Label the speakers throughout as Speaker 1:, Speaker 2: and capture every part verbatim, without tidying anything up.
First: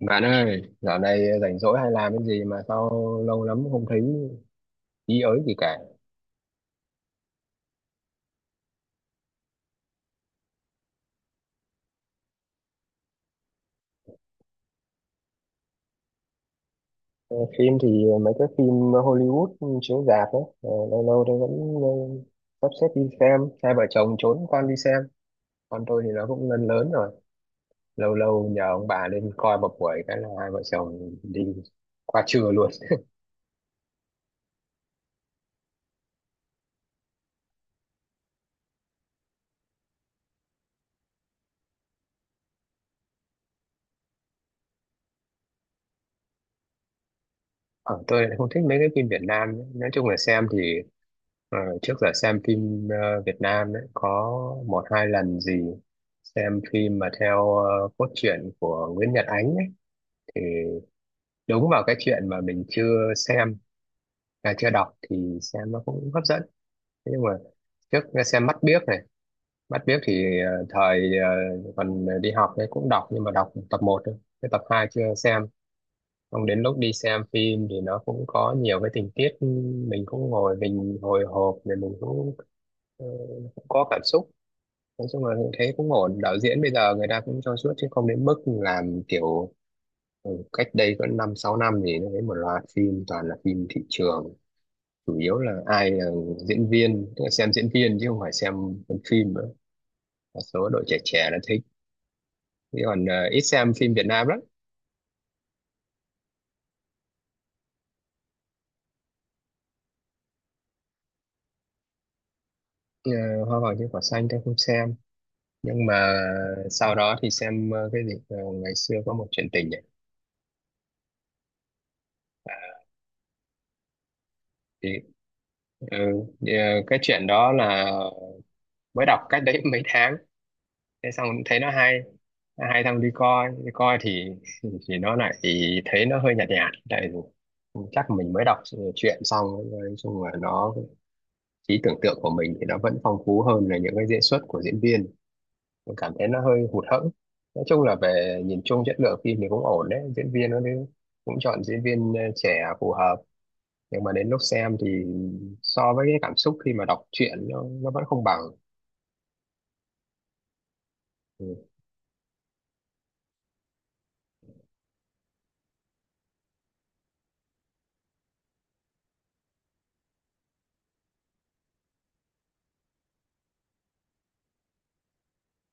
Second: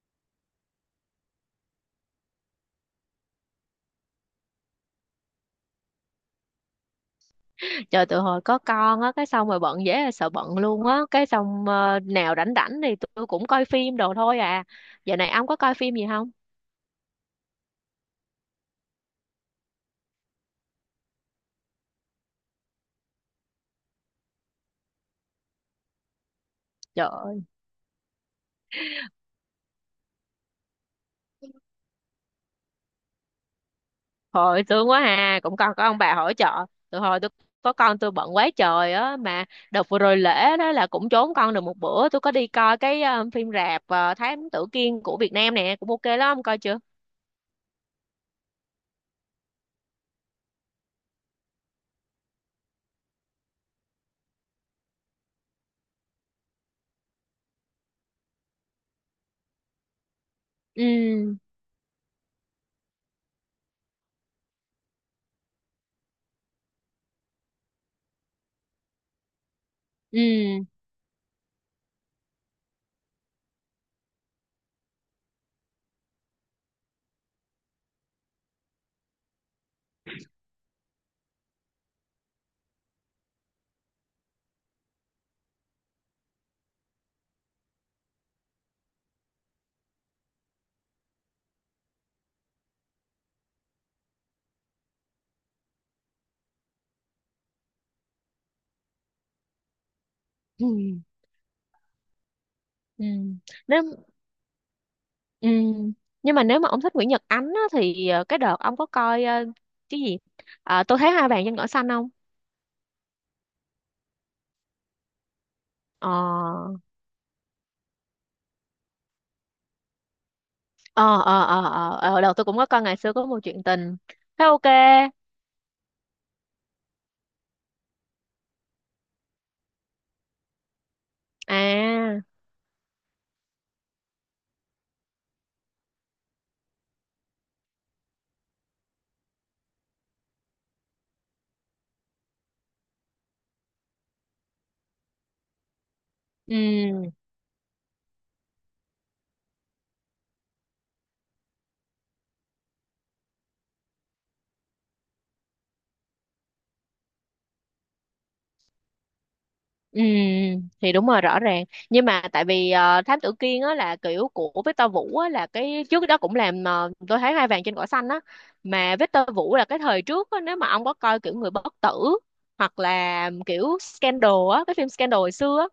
Speaker 1: Bạn ơi, dạo này rảnh rỗi hay làm cái gì mà sao lâu lắm không thấy ý ới gì cả.
Speaker 2: Trời, tụi hồi có con á, cái xong rồi bận, dễ là sợ bận luôn á. Cái xong ờ, nào rảnh rảnh thì tôi cũng coi phim đồ thôi à. Giờ này ông có coi phim gì không?
Speaker 1: Ờ, Phim thì mấy cái phim Hollywood chiếu rạp ấy, ờ, lâu lâu tôi vẫn ờ, sắp xếp đi xem, hai vợ chồng trốn con đi xem. Con tôi thì nó cũng lớn lớn
Speaker 2: Trời
Speaker 1: rồi,
Speaker 2: ơi,
Speaker 1: lâu lâu nhờ ông bà lên coi một buổi cái là hai vợ chồng đi qua trưa luôn.
Speaker 2: hồi thương quá à, cũng còn có ông bà hỗ trợ. Tụi hồi tôi có con tôi bận quá trời á. Mà đợt vừa rồi lễ đó là cũng trốn con được một bữa, tôi có đi coi cái ờ, phim rạp ờ, Thám Tử Kiên của Việt Nam nè, cũng ok lắm, ông coi chưa?
Speaker 1: Ờ, tôi lại không thích mấy cái phim Việt Nam ấy. Nói chung là xem thì ờ, trước giờ xem phim ờ, Việt Nam ấy, có một hai lần gì xem phim mà theo ờ, cốt truyện của Nguyễn Nhật Ánh ấy, thì
Speaker 2: ừ
Speaker 1: đúng vào cái chuyện mà mình chưa xem à, chưa đọc thì xem nó cũng hấp dẫn. Thế nhưng mà trước xem Mắt Biếc này, Mắt Biếc thì
Speaker 2: ừ
Speaker 1: ờ, thời ờ, còn đi học ấy cũng đọc nhưng mà đọc tập một thôi, cái tập hai chưa xem. Xong đến lúc đi xem phim thì nó cũng có nhiều cái tình tiết, mình cũng ngồi mình hồi hộp rồi mình cũng, ờ, cũng có cảm xúc. Nói chung là thấy cũng ổn, đạo diễn bây giờ người ta cũng cho suốt chứ không đến mức làm kiểu ừ, cách đây có năm sáu năm thì nó thấy một loạt phim toàn là phim thị trường, chủ yếu là ai là diễn viên, tức là xem diễn viên chứ không phải xem phần phim nữa, một
Speaker 2: ừ
Speaker 1: số đội trẻ trẻ nó thích, chứ
Speaker 2: ừ.
Speaker 1: còn ờ, ít xem
Speaker 2: Nếu.
Speaker 1: phim Việt Nam lắm.
Speaker 2: Ừ. Nhưng mà nếu mà ông thích Nguyễn Nhật Ánh á, thì ờ, cái đợt ông có coi ờ, cái gì, ờ, tôi thấy hai bạn trên cỏ xanh không?
Speaker 1: Ờ, Hoa vàng trên cỏ xanh tôi không xem, nhưng
Speaker 2: Ờ
Speaker 1: mà sau đó thì xem ờ, cái gì ờ, ngày xưa có một chuyện tình ấy.
Speaker 2: ờ ờ ờ ờ ờ, ờ, đợt tôi cũng có coi ngày xưa có một chuyện tình, thấy ok.
Speaker 1: thì ừ, thì, ờ, cái chuyện đó là mới đọc cách đấy mấy tháng, thế xong thấy nó hay.
Speaker 2: À,
Speaker 1: Nó hay thằng đi coi, đi coi thì thì nó lại thì thấy nó hơi nhạt nhạt, tại vì chắc mình mới đọc ờ, chuyện xong. Nói chung là nó, trí tưởng tượng của mình thì nó vẫn phong phú hơn là những cái diễn xuất của diễn viên, mình cảm thấy nó hơi hụt hẫng.
Speaker 2: ừ
Speaker 1: Nói chung là về nhìn chung chất lượng phim thì cũng ổn đấy, diễn viên nó đấy cũng chọn diễn viên ờ, trẻ phù hợp, nhưng mà đến lúc xem thì so với cái cảm xúc khi mà đọc truyện nó, nó vẫn không bằng.
Speaker 2: ừ, thì đúng rồi, rõ
Speaker 1: Ừ.
Speaker 2: ràng. Nhưng mà tại vì ờ, Thám Tử Kiên á là kiểu của Victor Vũ á, là cái trước đó cũng làm ờ, tôi thấy hai vàng trên cỏ xanh á. Mà Victor Vũ là cái thời trước á, nếu mà ông có coi kiểu người bất tử hoặc là kiểu scandal á, cái phim scandal hồi xưa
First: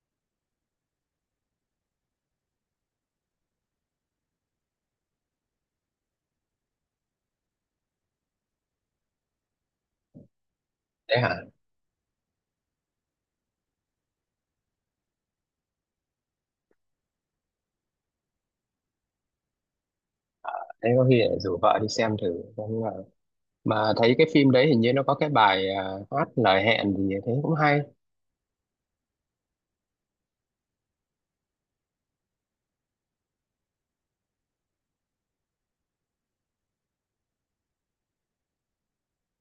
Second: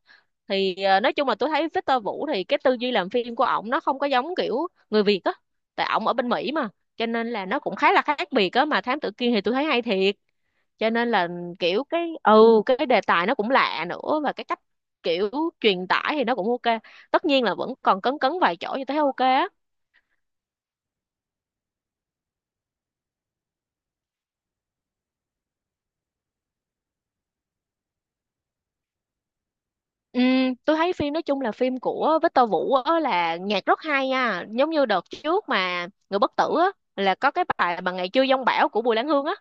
Speaker 2: thì ờ, nói chung là tôi thấy Victor Vũ thì cái tư duy làm phim của ổng nó không có giống kiểu người Việt á, tại ổng ở bên Mỹ mà, cho nên là nó cũng khá là khác biệt á. Mà Thám Tử Kiên thì tôi thấy hay thiệt, cho nên
Speaker 1: Thế
Speaker 2: là
Speaker 1: hả?
Speaker 2: kiểu cái ừ, cái đề tài nó cũng lạ nữa, và cái cách kiểu truyền tải thì nó cũng ok. Tất nhiên là vẫn còn cấn cấn vài chỗ, như thấy ok á.
Speaker 1: Thế có khi lại rủ vợ đi xem thử. Không ngờ mà thấy cái phim đấy hình như nó có cái bài ờ, hát Lời Hẹn gì thế cũng hay.
Speaker 2: Ừ, tôi thấy phim nói chung là phim của Victor Vũ á, là nhạc rất hay nha, giống như đợt trước mà Người Bất Tử á, là có cái bài mà Ngày Chưa Giông Bão của Bùi Lan Hương á,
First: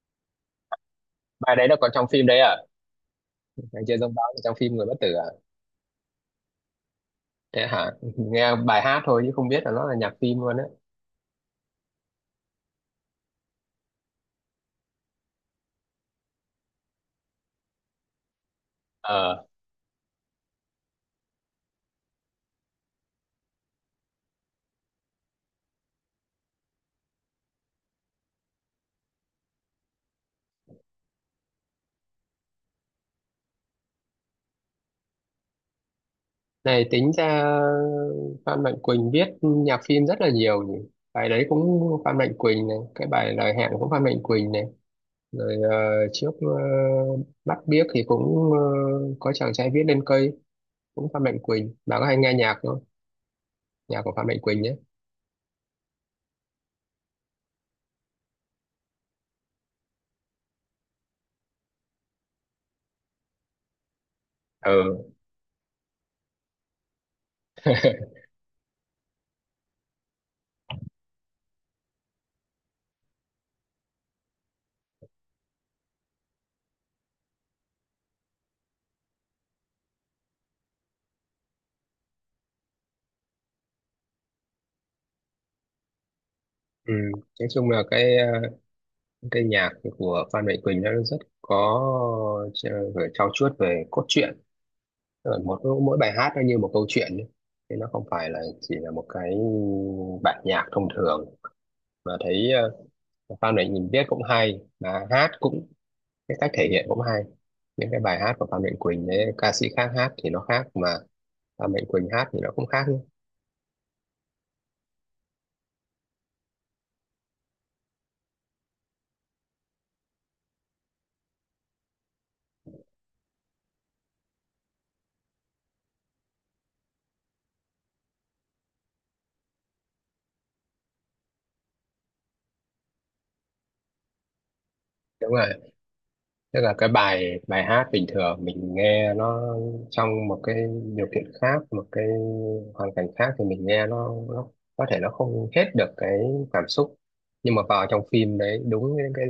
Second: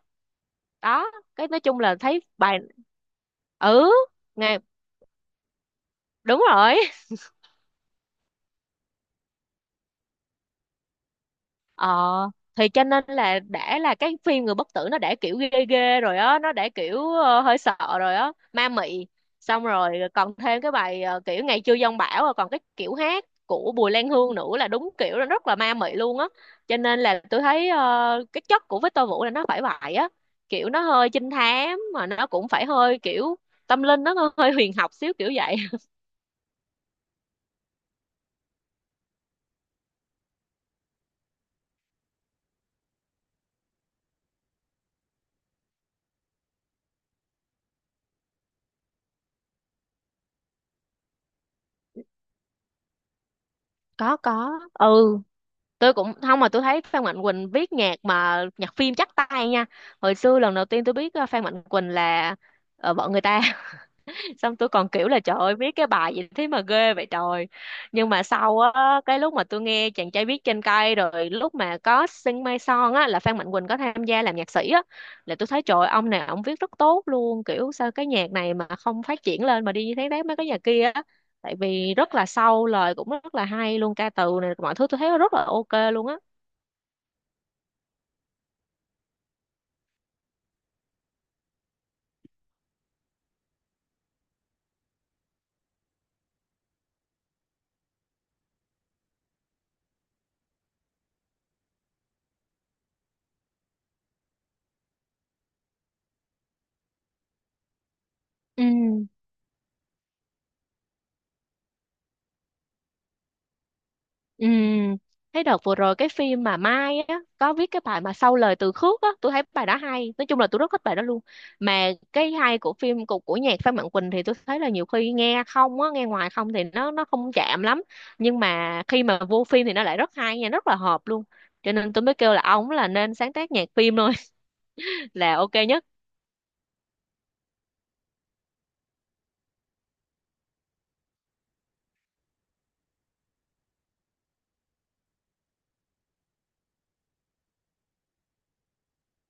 Speaker 2: đó, cái
Speaker 1: Bài
Speaker 2: nói
Speaker 1: đấy nó
Speaker 2: chung
Speaker 1: có
Speaker 2: là
Speaker 1: trong
Speaker 2: thấy
Speaker 1: phim đấy à?
Speaker 2: bài,
Speaker 1: Ngày
Speaker 2: ừ
Speaker 1: Chưa Giống Báo là trong
Speaker 2: ngày,
Speaker 1: phim Người Bất Tử à?
Speaker 2: đúng rồi.
Speaker 1: Thế hả? Nghe bài hát thôi chứ không biết là nó là nhạc phim luôn á.
Speaker 2: Ờ, thì cho nên là đã là cái phim Người Bất Tử nó đã kiểu ghê ghê rồi á, nó đã kiểu ờ, hơi sợ rồi á, ma mị.
Speaker 1: Ờ.
Speaker 2: Xong rồi còn thêm cái bài ờ, kiểu Ngày chưa giông bão, rồi còn cái kiểu hát của Bùi Lan Hương nữa là đúng kiểu là rất là ma mị luôn á. Cho nên là tôi thấy ờ, cái chất của Victor Vũ là nó phải vậy á, kiểu nó hơi trinh thám mà nó cũng phải hơi kiểu tâm linh, nó hơi huyền học xíu kiểu vậy.
Speaker 1: Này tính ra Phan Mạnh Quỳnh viết nhạc phim rất là nhiều nhỉ. Bài đấy cũng Phan Mạnh Quỳnh này, cái bài Lời Hẹn cũng Phan Mạnh Quỳnh này. Rồi ờ, trước ờ, Bắt Biếc thì cũng ờ, có Chàng Trai Viết Lên Cây cũng Phan Mạnh Quỳnh. Bà có hay nghe nhạc không? Nhạc của
Speaker 2: có
Speaker 1: Phan Mạnh
Speaker 2: có
Speaker 1: Quỳnh nhé.
Speaker 2: ừ, tôi cũng không. Mà tôi thấy Phan Mạnh Quỳnh viết nhạc mà nhạc phim chắc tay nha. Hồi xưa lần đầu tiên tôi biết ờ, Phan Mạnh Quỳnh là ờ, vợ người ta. Xong tôi còn kiểu
Speaker 1: Ừ.
Speaker 2: là trời ơi viết cái bài gì thế mà ghê vậy trời. Nhưng mà sau á, cái lúc mà tôi nghe chàng trai viết trên cây, rồi lúc mà có Sing Mai Son á, là Phan Mạnh Quỳnh có tham gia làm nhạc sĩ á, là tôi thấy trời ơi, ông này ông viết rất tốt luôn, kiểu sao cái nhạc này mà không phát triển lên mà đi như thế đấy mấy cái nhạc kia á. Tại vì rất là sâu, lời cũng rất là hay luôn, ca từ này mọi thứ tôi thấy rất là ok luôn á.
Speaker 1: Ừ. Nói chung là cái ờ, cái nhạc của Phan Mạnh Quỳnh nó rất có, ch- phải trau chuốt về cốt truyện. Tức là mỗi mỗi bài hát nó như một câu chuyện ấy. Thế nó không phải là chỉ là một cái bản nhạc thông thường, mà thấy ờ, Phan Mạnh Quỳnh viết cũng hay mà hát cũng, cái cách thể hiện cũng hay, những cái bài hát của Phan
Speaker 2: Ừ,
Speaker 1: Mạnh Quỳnh đấy ca sĩ khác hát thì nó khác, mà Phan Mạnh Quỳnh hát thì nó cũng khác.
Speaker 2: ừ. Thấy đợt vừa rồi cái phim mà Mai á có viết cái bài mà sau lời từ khước á, tôi thấy bài đó hay. Nói chung là tôi rất thích bài đó luôn. Mà cái hay của phim của của nhạc Phan Mạnh Quỳnh thì tôi thấy là nhiều khi nghe không á, nghe ngoài không thì nó nó không chạm lắm. Nhưng mà khi mà vô phim thì nó lại rất hay nha, rất là hợp luôn. Cho nên tôi mới kêu là ông là nên sáng tác nhạc phim thôi
Speaker 1: Đúng
Speaker 2: là ok
Speaker 1: rồi.
Speaker 2: nhất.
Speaker 1: Tức là cái bài, bài hát bình thường mình nghe nó trong một cái điều kiện khác, một cái hoàn cảnh khác thì mình nghe nó, nó có thể nó không hết được cái cảm xúc. Nhưng mà vào trong phim đấy, đúng những cái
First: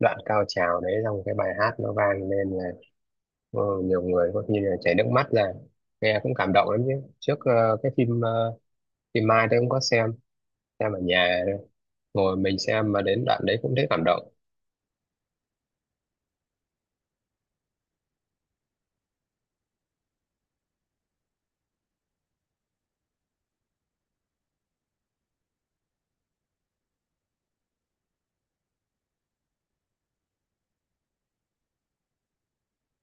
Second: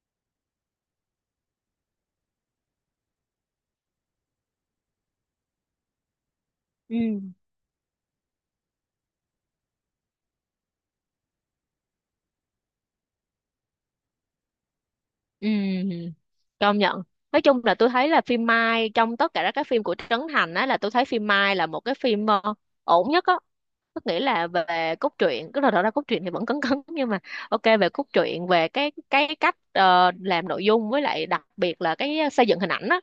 Speaker 1: đoạn cao trào đấy trong cái bài hát nó vang lên là ờ, nhiều người có khi là chảy nước mắt ra. Nghe cũng cảm động lắm chứ.
Speaker 2: Ừ.
Speaker 1: Trước ờ, cái phim ờ, phim Mai tôi cũng có xem, xem ở nhà thôi. Ngồi mình xem mà đến đoạn đấy cũng thấy cảm động.
Speaker 2: Ừ, công nhận. Nói chung là tôi thấy là phim Mai trong tất cả các phim của Trấn Thành á, là tôi thấy phim Mai là một cái phim ờ, ổn nhất á. Tức nghĩa là về cốt truyện, cứ là đó là cốt truyện thì vẫn cấn cấn nhưng mà ok. Về cốt truyện về cái cái cách ờ, làm nội dung, với lại đặc biệt là cái xây dựng hình ảnh á.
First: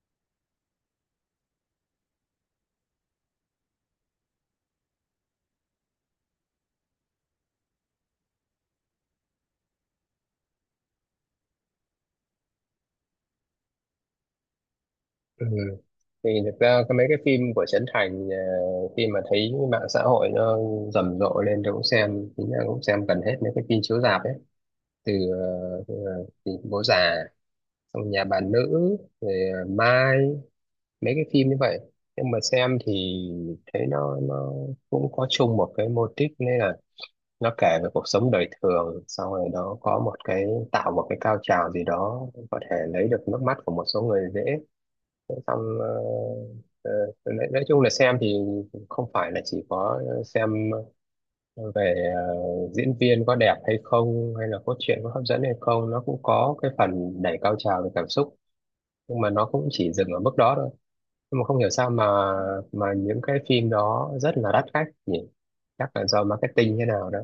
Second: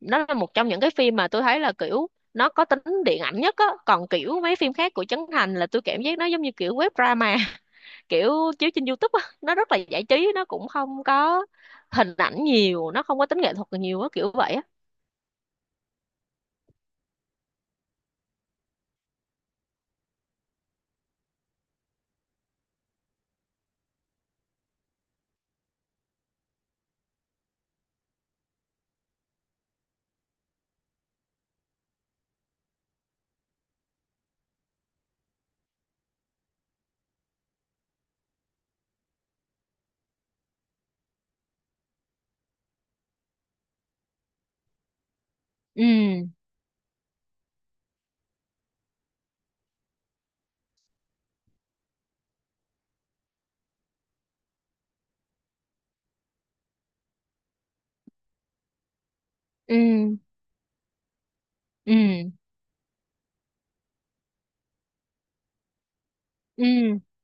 Speaker 2: Nó là một trong những cái phim mà tôi thấy là kiểu nó có tính điện ảnh nhất á. Còn kiểu mấy phim khác của Trấn Thành là tôi cảm giác nó giống như kiểu web drama, kiểu chiếu trên YouTube á, nó rất là giải trí, nó cũng không có hình ảnh nhiều, nó không có tính nghệ thuật nhiều á, kiểu vậy á.
Speaker 1: Ừ. Thì thực ra cái mấy cái phim của Trấn Thành, ờ, khi mà thấy mạng xã hội nó rầm rộ lên tôi cũng xem, chính là cũng xem gần hết mấy cái phim chiếu rạp ấy, từ, ờ, từ ờ, thì Bố Già, xong Nhà Bà Nữ, rồi ờ, Mai, mấy cái phim như vậy. Nhưng mà xem thì thấy nó nó cũng có chung một cái mô típ, nên là nó kể về cuộc sống đời thường, xong rồi nó có một cái, tạo một cái cao trào gì đó có thể lấy được nước mắt của một số người dễ, xong ờ,
Speaker 2: ừ
Speaker 1: ờ, nói, nói chung là xem thì không phải là chỉ có xem về ờ, diễn viên có đẹp hay không hay là cốt truyện có hấp dẫn hay không, nó cũng có cái phần đẩy cao trào về cảm xúc, nhưng mà nó cũng chỉ dừng
Speaker 2: ừ
Speaker 1: ở mức đó thôi. Nhưng mà không hiểu sao mà
Speaker 2: ừ
Speaker 1: mà những cái phim đó rất là đắt khách nhỉ, chắc là do marketing thế
Speaker 2: ừ
Speaker 1: nào đó.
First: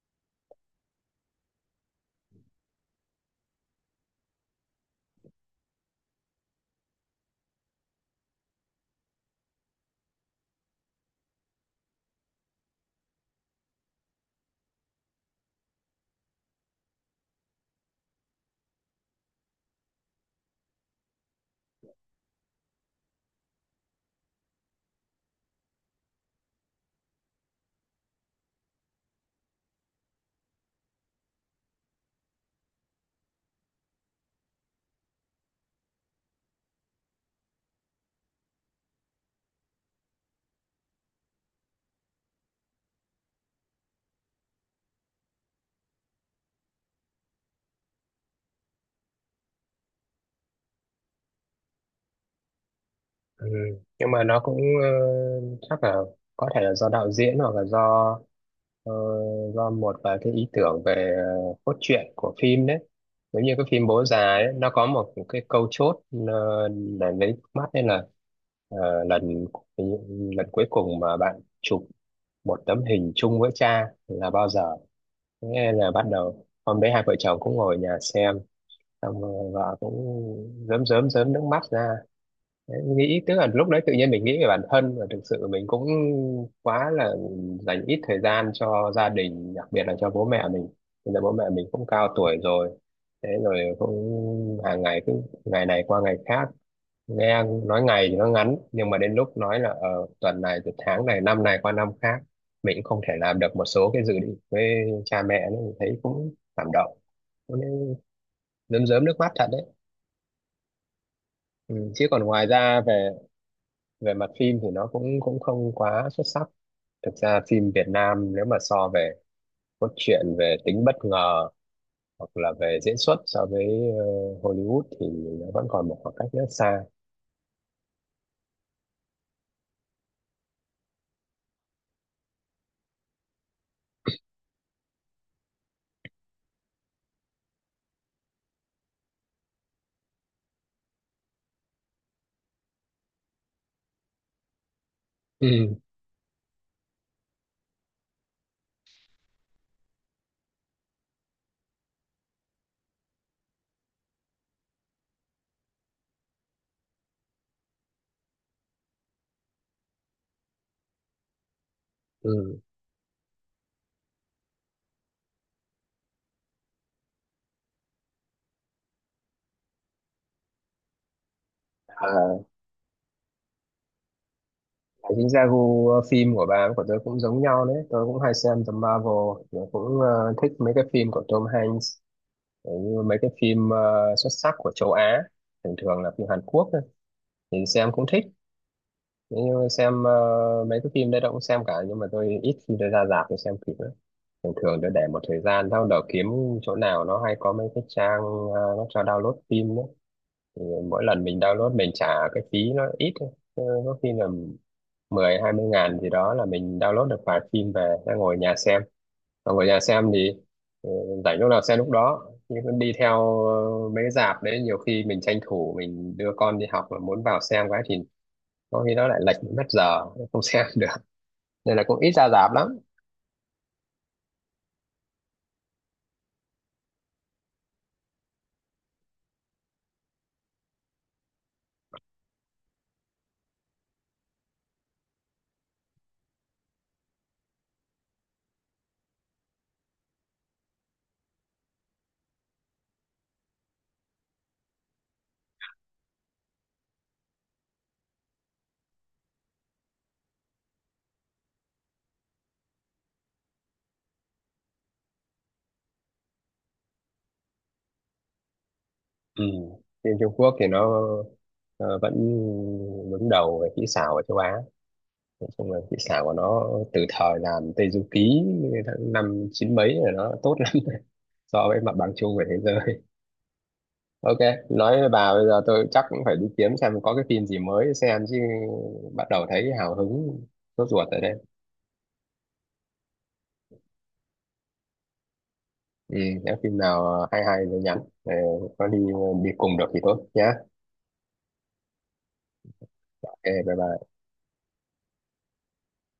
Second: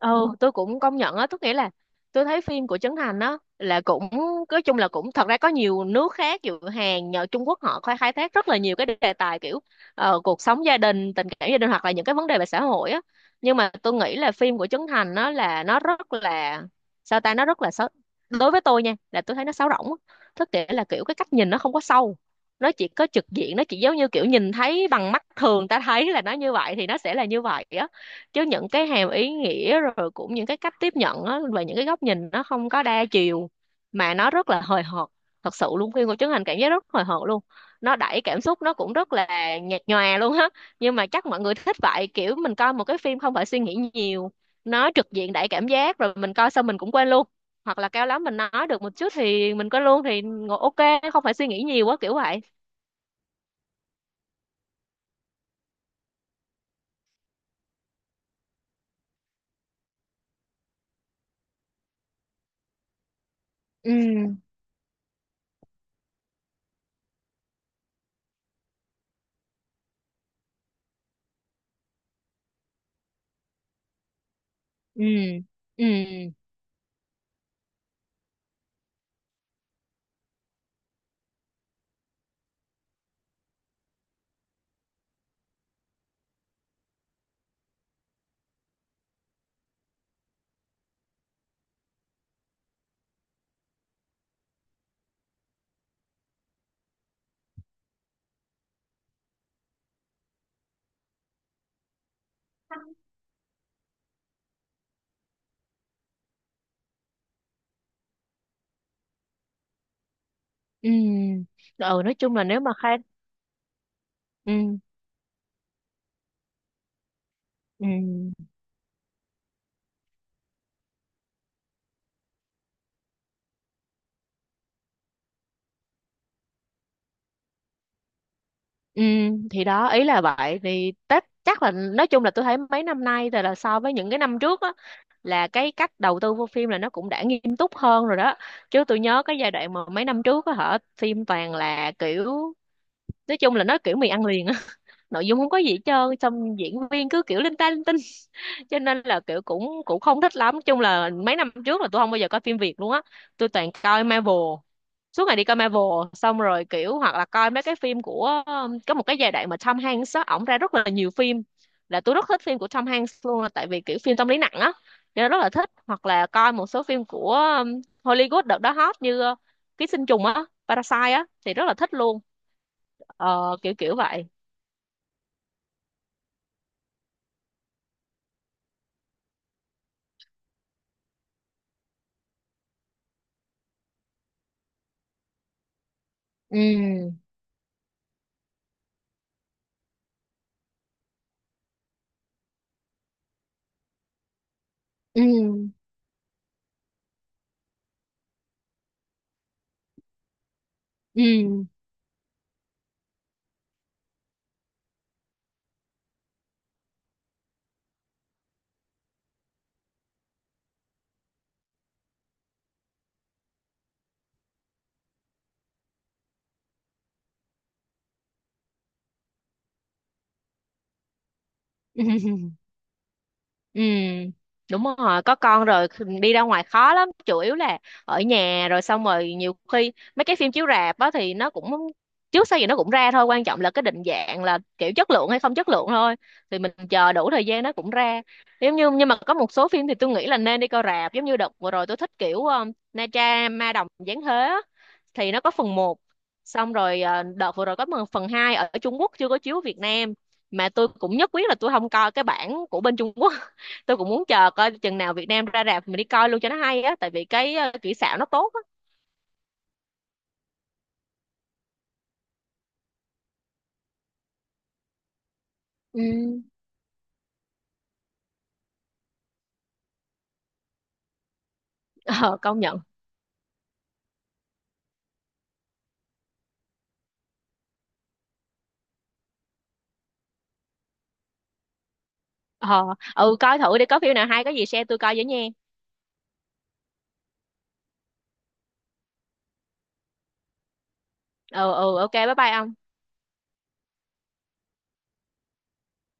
Speaker 2: ừ tôi cũng công nhận á, tức nghĩa là tôi thấy phim của Trấn Thành á là cũng nói chung là cũng, thật ra có nhiều nước khác dù Hàn nhờ Trung Quốc họ khai khai thác rất là nhiều cái đề tài kiểu ờ, cuộc sống gia đình, tình cảm gia đình, hoặc là những cái vấn đề về xã hội á. Nhưng mà tôi nghĩ là phim của Trấn Thành nó là nó rất là, sao ta, nó rất là xấu, đối với tôi nha, là tôi thấy nó sáo rỗng á. Tức nghĩa là kiểu cái cách nhìn nó không có sâu, nó chỉ có trực diện, nó chỉ giống như kiểu nhìn thấy bằng mắt thường, ta thấy là nó như vậy thì nó sẽ là như vậy á. Chứ những cái hàm ý nghĩa rồi cũng những cái cách tiếp nhận á, và những cái góc nhìn nó không có đa chiều, mà nó rất là hời hợt. Thật sự luôn, phim của Trấn Thành cảm giác rất hời hợt luôn, nó đẩy cảm xúc nó cũng rất là nhạt nhòa luôn á. Nhưng mà chắc mọi người thích vậy, kiểu mình coi một cái phim không phải suy nghĩ nhiều, nó trực diện đẩy cảm giác, rồi mình coi xong mình cũng quên luôn, hoặc là cao lắm mình nói được một chút thì mình quên luôn, thì ngồi ok, không phải suy nghĩ nhiều quá kiểu vậy.
Speaker 1: Ừ. Nhưng mà nó cũng ờ, chắc là có thể là do đạo diễn hoặc là do ờ, do một vài cái ý tưởng về ờ, cốt truyện của phim đấy. Giống như cái phim Bố Già
Speaker 2: ừ
Speaker 1: ấy, nó có một cái câu chốt ờ, để lấy nước mắt, nên là ờ, lần lần cuối cùng mà bạn chụp một tấm hình chung với cha là bao giờ?
Speaker 2: ừ
Speaker 1: Thế nên
Speaker 2: ừ
Speaker 1: là bắt đầu hôm đấy hai vợ chồng cũng ngồi ở nhà xem, xong rồi vợ cũng rớm rớm rớm nước mắt ra. Đấy, nghĩ, tức là lúc đấy tự nhiên mình nghĩ về bản thân và thực sự mình cũng quá là dành ít thời gian cho gia đình, đặc biệt là cho bố mẹ mình, bây giờ bố mẹ mình cũng cao tuổi rồi, thế rồi cũng hàng ngày cứ ngày này qua ngày khác, nghe nói ngày thì nó ngắn nhưng mà đến lúc nói là ờ, tuần này từ tháng này, năm này qua năm khác mình cũng không thể làm được một số cái dự định với cha mẹ nữa, mình thấy cũng cảm động, cũng nên rơm rớm nước mắt thật đấy.
Speaker 2: ừ
Speaker 1: Ừ.
Speaker 2: ừ ừ
Speaker 1: Chứ
Speaker 2: Nói
Speaker 1: còn
Speaker 2: chung là
Speaker 1: ngoài
Speaker 2: nếu mà
Speaker 1: ra
Speaker 2: khai,
Speaker 1: về về mặt phim thì
Speaker 2: ừ.
Speaker 1: nó cũng cũng không quá xuất sắc. Thực ra phim
Speaker 2: Ừ.
Speaker 1: Việt Nam nếu mà so về cốt truyện, về tính bất ngờ hoặc là về diễn xuất so với ờ, Hollywood thì nó vẫn còn một khoảng cách rất xa.
Speaker 2: Ừ, thì đó ý là vậy. Thì tất chắc là nói chung là tôi thấy mấy năm nay thì là so với những cái năm trước á, là cái cách đầu tư vô phim là nó cũng đã nghiêm túc hơn rồi đó. Chứ tôi nhớ cái giai đoạn mà mấy năm trước á hả, phim toàn là kiểu, nói chung là nó kiểu mì ăn liền á. Nội dung không có gì
Speaker 1: Ừ
Speaker 2: hết trơn, xong diễn viên cứ kiểu linh ta linh tinh, cho nên là kiểu cũng cũng không thích lắm. Nói chung là mấy năm trước là tôi không bao giờ coi phim Việt luôn á, tôi toàn coi Marvel, suốt ngày đi coi Marvel. Xong rồi kiểu hoặc là coi mấy cái phim của um, có một cái giai đoạn mà Tom Hanks á, ổng ra rất là nhiều phim, là tôi rất thích phim
Speaker 1: ừ.
Speaker 2: của Tom Hanks luôn, là tại vì kiểu phim tâm lý nặng á, cho nên rất là thích. Hoặc là coi một số phim của um, Hollywood đợt đó hot như uh, Ký sinh trùng á, Parasite á, thì rất là thích luôn.
Speaker 1: À,
Speaker 2: Ờ, kiểu kiểu vậy.
Speaker 1: chính ra gu ờ, phim của bà với của tôi cũng giống nhau đấy, tôi cũng hay xem The Marvel, tôi cũng ờ, thích mấy cái phim của Tom Hanks, cũng như mấy cái phim ờ, xuất sắc của châu Á, thường thường là phim Hàn
Speaker 2: ừ
Speaker 1: Quốc ấy, thì xem cũng thích. Nếu như xem ờ, mấy cái phim đấy tôi cũng xem cả, nhưng mà tôi ít khi tôi ra rạp tôi xem kịp lắm. Thường thường tôi để một
Speaker 2: ừ
Speaker 1: thời gian sau đó kiếm chỗ nào nó hay, có mấy cái trang ờ, nó cho download phim đó. Thì mỗi lần mình
Speaker 2: ừ
Speaker 1: download mình trả cái phí nó ít thôi. Ờ, Có khi là mười hai mươi ngàn gì đó là mình download được vài phim về ra ngồi nhà xem. Mà ngồi nhà xem thì ờ, rảnh lúc nào xem lúc đó. Nhưng mà đi theo ờ, mấy cái rạp đấy nhiều khi mình tranh thủ mình đưa con đi học mà muốn vào xem cái thì có khi nó lại lệch mất giờ không xem được, nên là cũng ít ra
Speaker 2: ừ
Speaker 1: rạp lắm.
Speaker 2: Ừ, đúng rồi, có con rồi đi ra ngoài khó lắm, chủ yếu là ở nhà. Rồi xong rồi nhiều khi mấy cái phim chiếu rạp á thì nó cũng trước sau gì nó cũng ra thôi, quan trọng là cái định dạng, là kiểu chất lượng hay không chất lượng thôi. Thì mình chờ đủ thời gian nó cũng ra. Giống như, nhưng mà có một số phim thì tôi nghĩ là nên đi coi rạp, giống như đợt vừa rồi tôi thích kiểu um, Na Tra Ma Đồng Giáng Thế á, thì nó có phần một. Xong rồi ờ, đợt vừa rồi có một phần hai ở Trung Quốc chưa có chiếu Việt Nam, mà tôi cũng nhất quyết là tôi không coi cái bản của bên Trung Quốc, tôi cũng muốn chờ coi chừng nào Việt Nam ra rạp mình đi coi luôn cho nó hay á, tại vì cái ờ, kỹ xảo nó tốt á.
Speaker 1: Ừ. Phim Trung Quốc thì nó ờ, vẫn đứng đầu về kỹ xảo ở châu Á, nói chung là kỹ
Speaker 2: Ừ.
Speaker 1: xảo của nó từ thời làm Tây Du Ký tháng năm chín mấy là nó tốt lắm so với mặt bằng chung
Speaker 2: Ờ,
Speaker 1: của thế
Speaker 2: công nhận.
Speaker 1: giới. OK, nói với bà bây giờ tôi chắc cũng phải đi kiếm xem có cái phim gì mới xem chứ, bắt đầu thấy hào hứng, sốt ruột rồi đây.
Speaker 2: Ờ ừ, coi thử đi, có phim nào hay có gì share tôi coi với nha.
Speaker 1: ừ, nếu phim nào hay hay thì nhắn. Ờ, có đi đi cùng được thì tốt nhé.
Speaker 2: Ừ ừ, ok bye bye ông.
Speaker 1: OK bye bye.